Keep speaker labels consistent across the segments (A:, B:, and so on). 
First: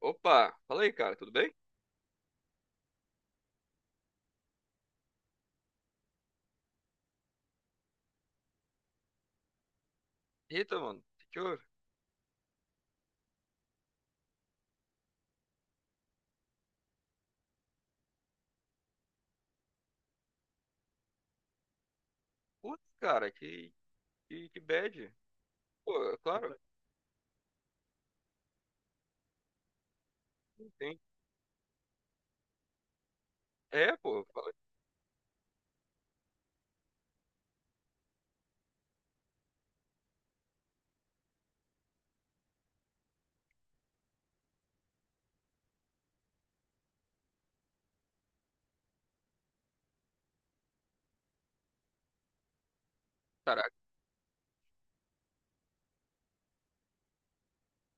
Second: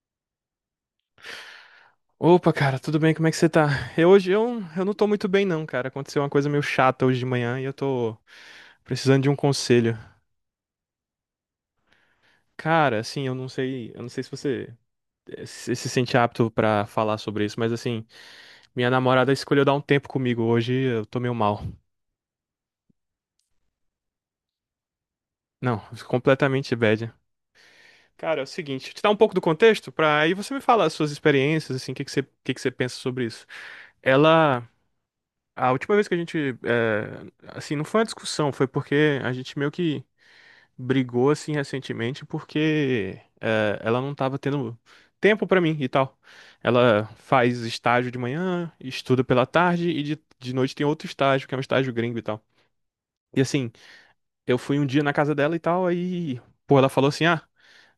A: Opa, fala aí, cara, tudo bem?
B: Opa, cara, tudo bem? Como é que você tá? Eu hoje eu não tô muito bem não, cara. Aconteceu uma coisa meio chata hoje de manhã e eu tô precisando de um conselho.
A: Eita, mano, o que que houve?
B: Cara, assim, eu não sei se você se sente apto pra falar sobre isso, mas assim, minha namorada escolheu dar um tempo comigo hoje, e eu tô meio mal.
A: Putz, cara, que bad.
B: Não,
A: Pô, é claro,
B: completamente bad. Cara, é o seguinte, deixa eu te dar um pouco do contexto pra aí você me falar as
A: tem.
B: suas experiências, assim, o que que você pensa sobre isso.
A: É, pô,
B: Ela, a última vez que a gente, assim, não foi uma discussão, foi porque a gente meio que brigou assim recentemente porque ela não estava tendo tempo para mim e tal. Ela faz estágio de manhã, estuda pela tarde e de noite tem outro estágio, que é um estágio gringo e tal. E assim,
A: caraca,
B: eu fui um dia na casa dela e tal, aí, pô, ela falou assim: ah,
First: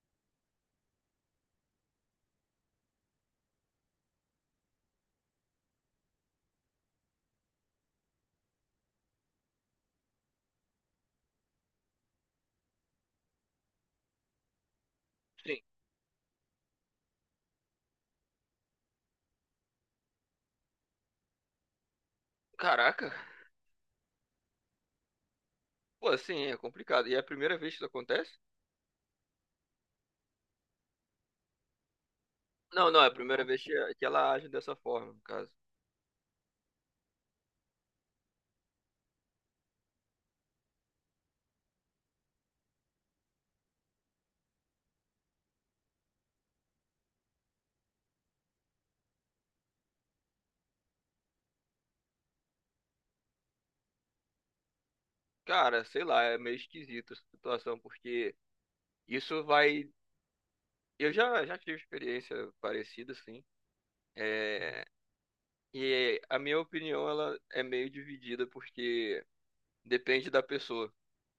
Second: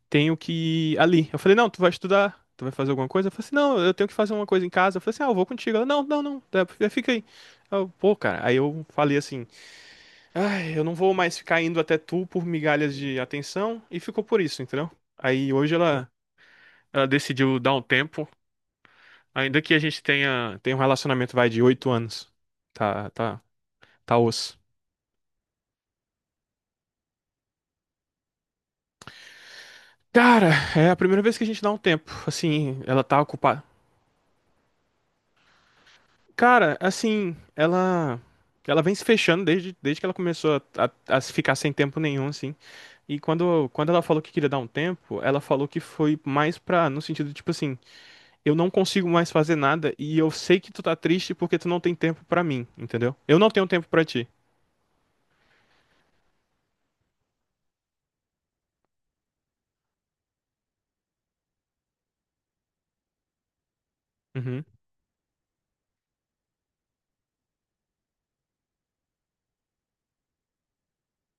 B: tenho que ir ali. Eu falei: não, tu vai estudar. Tu vai fazer alguma coisa? Eu falei assim, não, eu tenho que fazer uma coisa em casa. Eu falei assim, ah, eu vou contigo. Ela, não, não, não, tá, fica aí. Eu, pô, cara, aí eu falei assim, ai, eu não vou mais ficar indo até tu por migalhas de atenção. E ficou por isso, entendeu? Aí
A: sim.
B: hoje ela decidiu dar um tempo. Ainda que a gente tenha um relacionamento, vai, de 8 anos. Tá,
A: Caraca.
B: tá, tá osso.
A: Pô, assim, é complicado. E é a primeira vez que isso acontece?
B: Cara, é a primeira vez que a gente dá um tempo. Assim,
A: Não, não,
B: ela
A: é a
B: tá
A: primeira vez
B: ocupada.
A: que ela age dessa forma, no caso.
B: Cara, assim, ela vem se fechando desde que ela começou a ficar sem tempo nenhum, assim. E quando ela falou que queria dar um tempo, ela falou que foi mais pra, no sentido, tipo assim, eu não consigo mais fazer nada e eu sei que tu tá triste porque tu não tem tempo pra mim, entendeu? Eu não tenho tempo pra ti.
A: Cara, sei lá, é meio esquisita essa situação, porque isso vai. Eu já tive experiência parecida, assim.
B: Uhum.
A: É... E a minha opinião, ela é meio dividida, porque depende da pessoa.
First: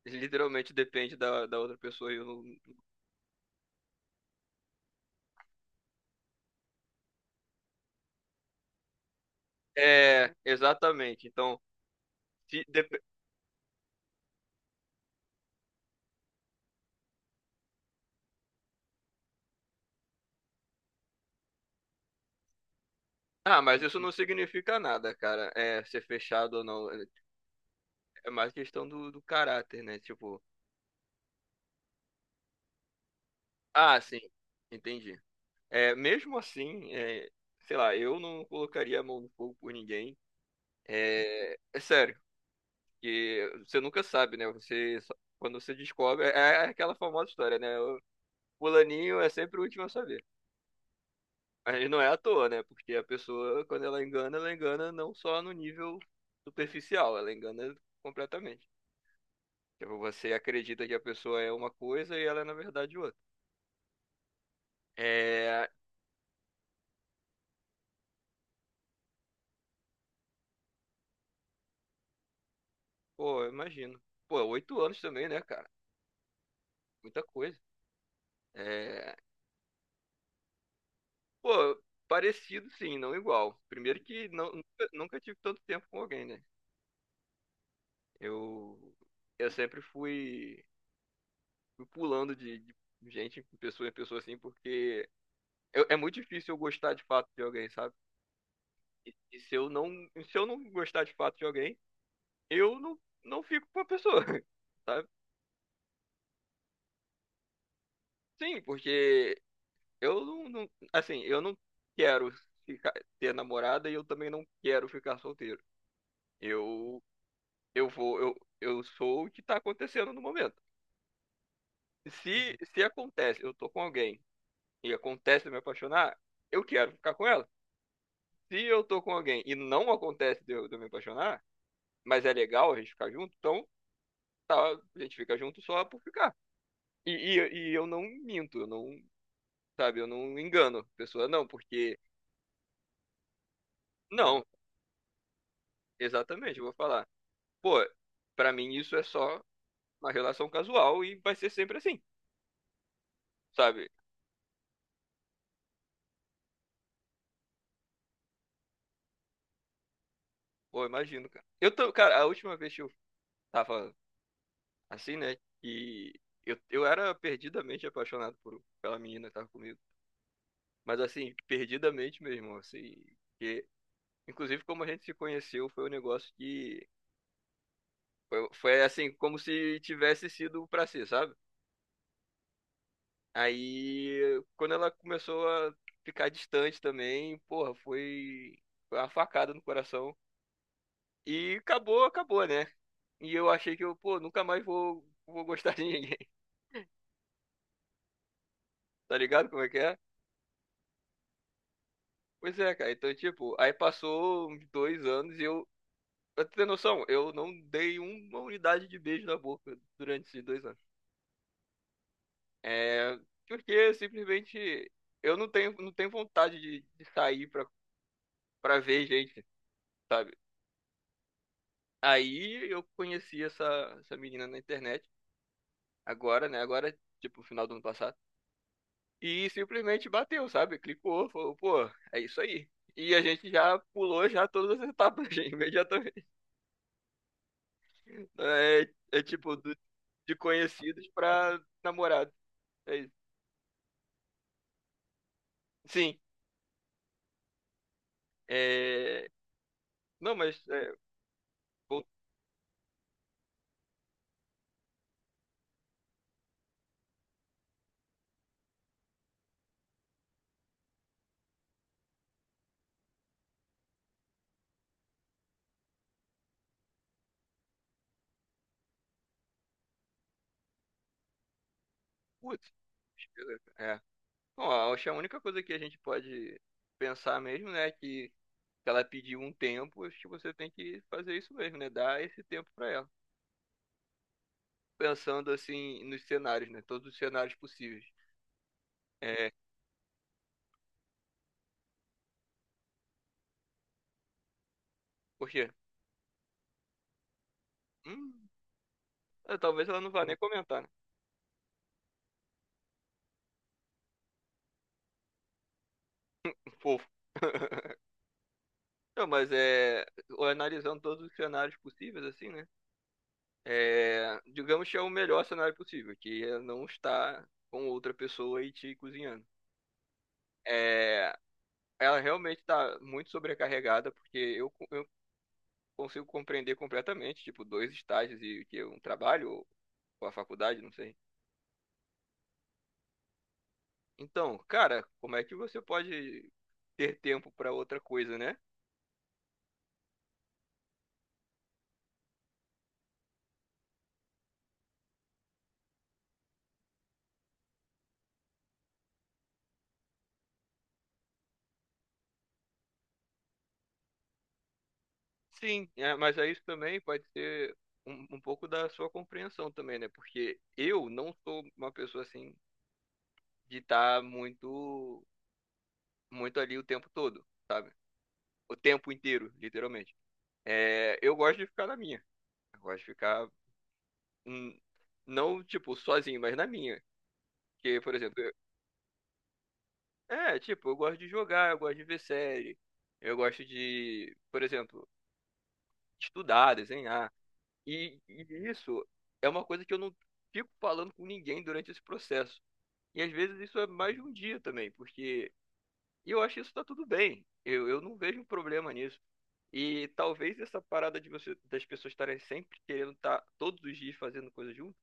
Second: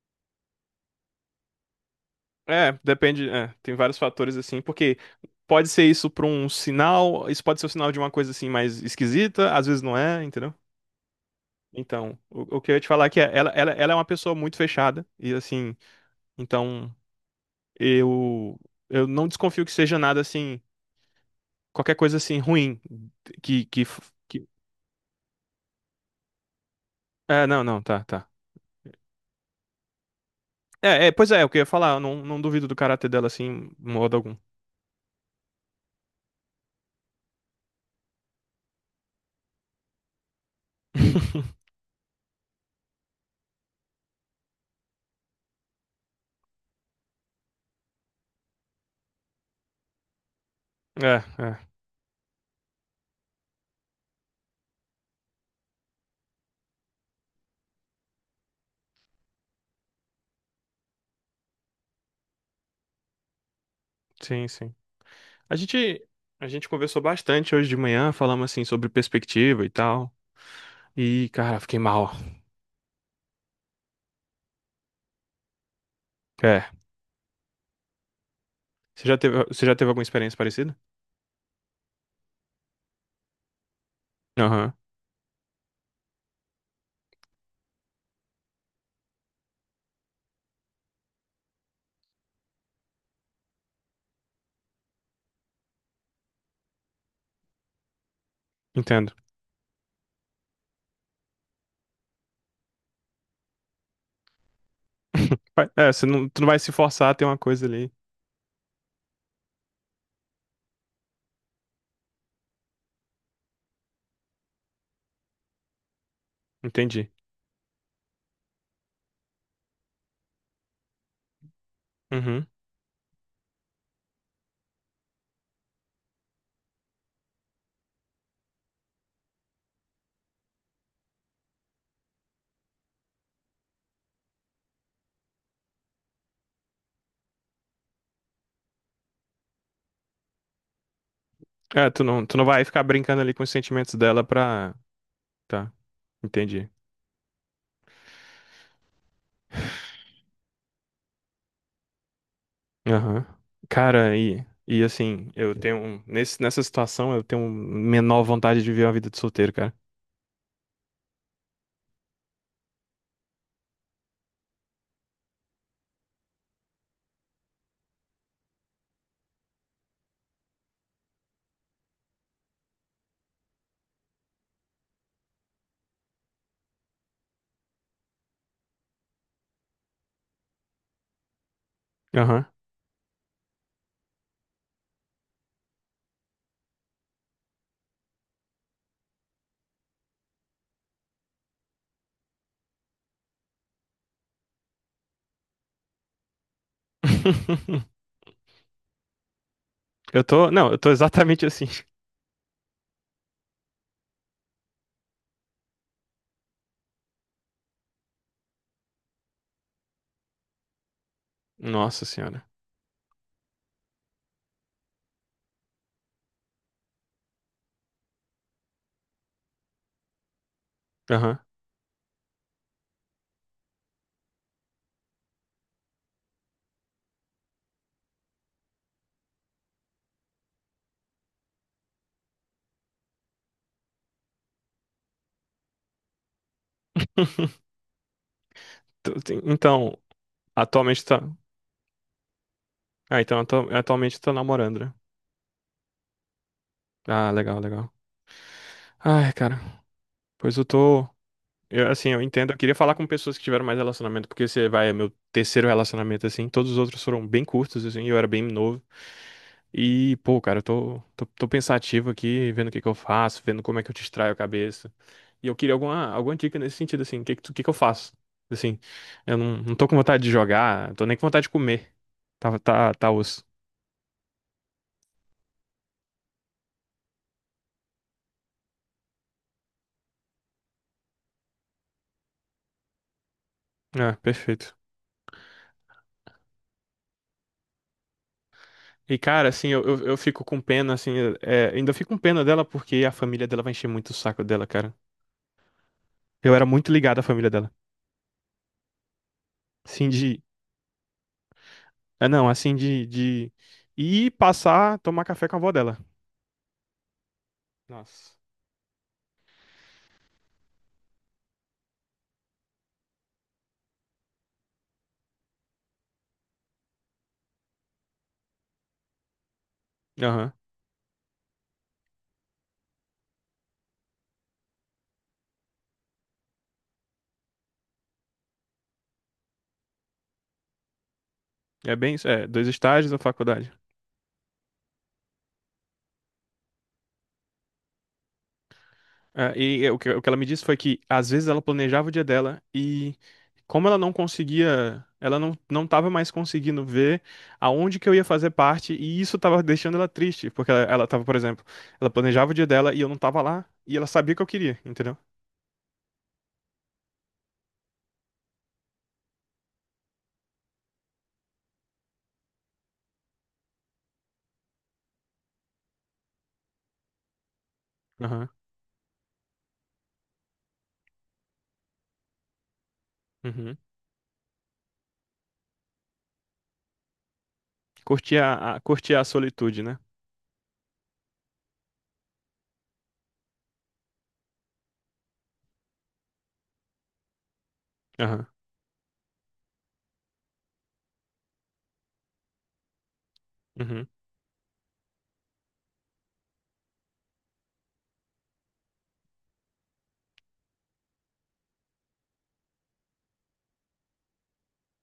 A: Literalmente depende da outra pessoa. E eu não...
B: É, depende, é, tem vários fatores assim, porque pode ser isso pra um sinal, isso pode ser o sinal de uma coisa assim mais esquisita, às vezes não é,
A: É,
B: entendeu?
A: exatamente. Então,
B: Então, o
A: se
B: que eu ia te
A: dep-
B: falar é que é, ela é uma pessoa muito fechada e assim, então eu eu não desconfio que seja nada assim, qualquer coisa assim ruim
A: ah,
B: que
A: mas
B: que,
A: isso não
B: que...
A: significa nada, cara. É, ser fechado ou não.
B: É, não, não, tá,
A: É
B: tá.
A: mais questão do caráter, né? Tipo,
B: É, é, pois é, é o que eu ia falar, eu não duvido do caráter dela assim, em
A: ah,
B: modo
A: sim,
B: algum.
A: entendi. É, mesmo assim, é, sei lá, eu não colocaria a mão no fogo por ninguém. É, é sério, que você nunca sabe, né? Quando você descobre, é aquela famosa história, né? O fulaninho é sempre o último a saber.
B: É, é,
A: Aí não é à toa, né? Porque a pessoa, quando ela engana não só no nível superficial, ela engana completamente. Tipo, você acredita que a pessoa é uma coisa e ela é, na verdade, outra.
B: sim, sim. A
A: É.
B: gente, a gente conversou bastante hoje de manhã, falamos assim sobre perspectiva e tal. E, cara, fiquei mal.
A: Pô, eu imagino. Pô, 8 anos também, né, cara?
B: É.
A: Muita coisa.
B: Você
A: É.
B: já teve, você já teve alguma experiência parecida?
A: Pô, parecido sim, não igual. Primeiro que não,
B: Aham,
A: nunca tive tanto tempo com alguém, né? Eu. Eu sempre fui pulando de gente, em pessoa assim, porque é muito difícil eu gostar de fato de alguém, sabe? E,
B: entendo.
A: e se eu não, se eu não gostar de fato de alguém, eu não fico com a pessoa, sabe?
B: É, você não, tu não vai se forçar a ter uma coisa ali.
A: Sim, porque eu assim, eu não quero ficar, ter namorada e eu também não quero ficar solteiro. Eu,
B: Entendi.
A: eu vou, eu, eu sou o que tá acontecendo no momento.
B: Uhum.
A: Se, Uhum. Se acontece, eu tô com alguém e acontece de eu me apaixonar, eu quero ficar com ela. Se eu tô com alguém e não acontece de eu me apaixonar, mas é legal a gente ficar junto, então tá, a gente fica junto só por ficar. E eu não minto, eu não, sabe, eu não engano a pessoa, não,
B: É,
A: porque.
B: tu não vai ficar brincando ali com os sentimentos dela
A: Não,
B: pra. Tá,
A: exatamente, eu
B: entendi.
A: vou falar. Pô, pra mim isso é só uma relação casual e vai ser sempre assim,
B: Aham.
A: sabe?
B: Cara, e assim, Nessa situação, eu tenho menor vontade de viver uma vida de solteiro, cara.
A: Pô, imagino, cara. Eu tô, cara, a última vez que eu tava assim, né, que eu era perdidamente apaixonado pela menina que tava comigo. Mas assim, perdidamente mesmo, assim. Que, inclusive, como a gente se conheceu, foi um negócio que. Foi assim, como se tivesse sido pra ser, sabe?
B: Aham.
A: Aí, quando ela começou a ficar distante também, porra, foi uma facada no coração. E acabou, acabou, né? E eu achei que eu, pô, nunca mais vou gostar de ninguém. Tá ligado como é que é?
B: Eu tô. Não, eu tô exatamente assim.
A: Pois é, cara. Então, tipo, aí passou uns 2 anos e eu. Pra tu ter noção, eu não dei uma unidade de beijo na boca durante esses 2 anos.
B: Nossa senhora.
A: É. Porque simplesmente eu não tenho vontade de sair pra ver gente, sabe?
B: Aham.
A: Aí eu conheci essa menina na internet, agora, né? Agora, tipo, final do ano passado. E simplesmente bateu, sabe? Clicou, falou, pô, é isso aí. E a gente já pulou já todas as etapas, imediatamente. É, é tipo,
B: Então,
A: de
B: atualmente
A: conhecidos
B: tá.
A: pra namorado. É isso.
B: Ah, então atualmente tá namorando, né?
A: Sim,
B: Ah, legal, legal.
A: é...
B: Ai, cara.
A: Não,
B: Pois
A: mas...
B: eu
A: É...
B: tô. Eu,
A: vol-
B: assim, eu entendo. Eu queria falar com pessoas que tiveram mais relacionamento, porque você vai, é meu terceiro relacionamento, assim. Todos os outros foram bem curtos, assim, eu era bem novo. E, pô, cara, eu tô pensativo aqui, vendo o que que eu faço, vendo como é que eu distraio a cabeça. E eu queria alguma dica nesse sentido, assim, o que que eu faço? Assim, eu não tô com vontade de jogar, tô nem com vontade de comer. Tá,
A: Putz,
B: tá, tá osso.
A: é. Bom, acho que a única coisa que a gente pode pensar mesmo, né, é que ela pediu um tempo, acho que você tem que fazer isso mesmo, né? Dar esse tempo pra ela.
B: É, perfeito.
A: Pensando assim nos cenários, né? Todos os cenários possíveis.
B: E, cara,
A: É,
B: assim, eu fico com pena, assim, é, ainda fico com pena dela porque a família dela vai encher muito o saco dela, cara.
A: porque,
B: Eu era muito ligado à família dela.
A: hum, é, talvez ela
B: Assim
A: não vá nem
B: de.
A: comentar, né?
B: É, não, assim de ir passar, tomar café com a avó dela.
A: Fofo.
B: Nossa.
A: Não, mas é, analisando todos os cenários possíveis, assim, né? É, digamos que é o melhor cenário possível, que é não estar com outra pessoa e te cozinhando.
B: Aham.
A: É, ela realmente está muito sobrecarregada, porque eu consigo compreender completamente, tipo, dois estágios e o que é um trabalho ou a faculdade, não sei.
B: É bem isso. É, dois estágios na faculdade.
A: Então, cara, como é que você pode ter tempo para outra coisa, né?
B: É, e é, o que ela me disse foi que às vezes ela planejava o dia dela e como ela não conseguia, ela não estava mais conseguindo ver aonde que eu ia fazer parte e isso estava deixando ela triste, porque ela tava, por exemplo, ela planejava o dia dela e eu não tava lá e ela sabia que eu queria, entendeu?
A: Sim, é, mas aí isso também pode ser um pouco da sua compreensão também, né? Porque eu não sou uma pessoa assim de estar muito muito ali o tempo todo, sabe?
B: Aham.
A: O tempo inteiro, literalmente. É, eu gosto de ficar na minha. Eu gosto de ficar
B: Uhum.
A: hum, não tipo sozinho, mas na minha. Porque, por exemplo,
B: Curtia a solitude, né?
A: é, tipo, eu gosto de jogar, eu gosto de ver série, eu gosto de, por exemplo, estudar, desenhar. E
B: Aham.
A: isso é uma coisa que eu não fico falando com ninguém durante esse processo. E às vezes isso é
B: Uhum.
A: mais de um dia também, porque e eu acho que isso tá tudo bem. Eu não vejo um problema nisso. E talvez essa parada de você, das pessoas estarem sempre querendo estar todos os dias fazendo coisa junto,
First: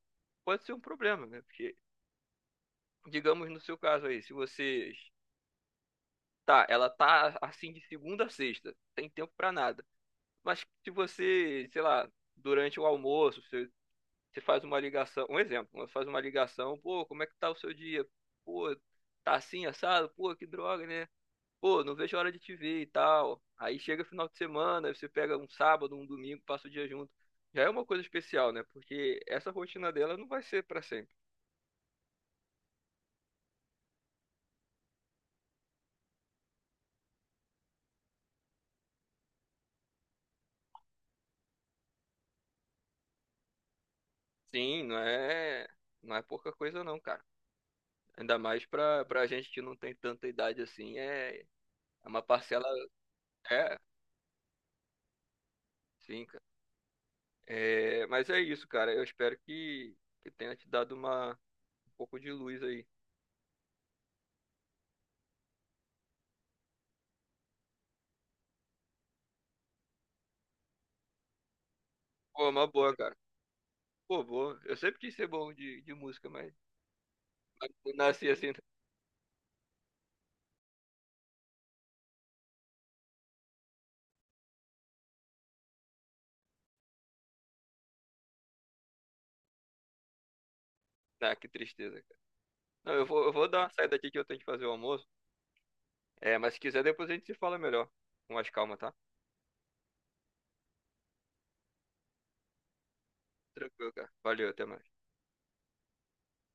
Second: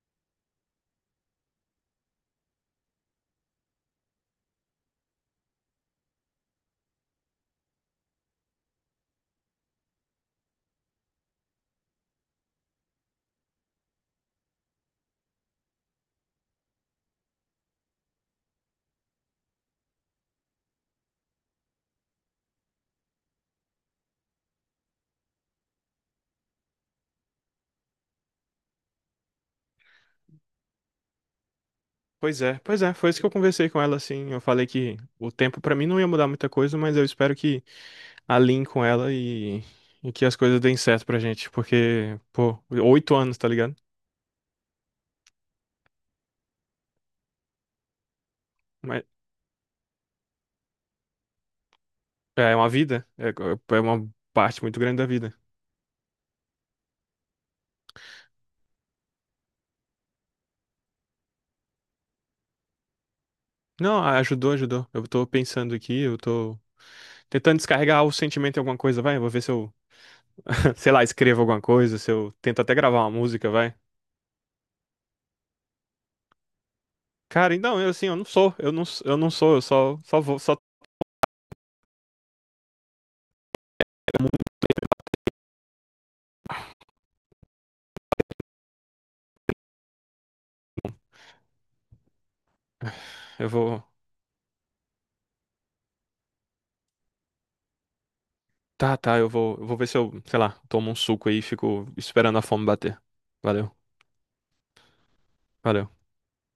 A: pode ser um problema, né? Porque, digamos no seu caso aí, se vocês tá, ela tá assim de segunda a sexta, tem tempo pra nada. Mas se você, sei lá, durante o almoço, você, faz uma ligação, um exemplo, você faz uma ligação, pô, como é que tá o seu dia? Pô, tá assim, assado? Pô, que droga, né? Pô, não vejo a hora de te ver e tal. Aí chega final de semana, aí você pega um sábado, um domingo, passa o dia junto. Já é uma coisa especial, né? Porque essa rotina dela não vai ser pra sempre.
B: Pois é, foi isso que eu conversei com ela assim. Eu falei que o tempo pra mim não ia mudar muita coisa, mas eu espero que alinhe com ela e que as coisas deem certo pra gente, porque, pô, 8 anos, tá ligado?
A: Sim, não é pouca coisa não, cara. Ainda mais pra,
B: Mas
A: pra gente que não tem tanta idade assim, é, é uma
B: é
A: parcela,
B: uma vida, é,
A: é,
B: é uma parte muito grande da vida.
A: sim. É, mas é isso, cara. Eu espero que tenha te dado um pouco de luz aí.
B: Não, ajudou, ajudou. Eu tô pensando aqui, eu tô tentando descarregar o sentimento em alguma coisa, vai. Eu vou ver se eu, sei lá, escrevo alguma coisa, se eu
A: Pô,
B: tento
A: uma
B: até
A: boa,
B: gravar uma
A: cara.
B: música, vai.
A: Pô, boa. Eu sempre quis ser bom de música, mas,
B: Cara,
A: mas
B: então, eu
A: eu
B: assim, eu não
A: nasci assim.
B: sou, eu não, eu não sou, eu só, só vou, só
A: Ah, que tristeza, cara. Não, eu vou, eu
B: eu
A: vou dar uma
B: vou.
A: saída aqui que eu tenho que fazer o almoço. É, mas se quiser, depois a gente se fala melhor. Com mais calma,
B: Tá,
A: tá?
B: tá, eu vou ver se eu, sei lá, tomo um suco aí e fico esperando a fome bater. Valeu,
A: Tranquilo, cara. Valeu, até mais.
B: valeu.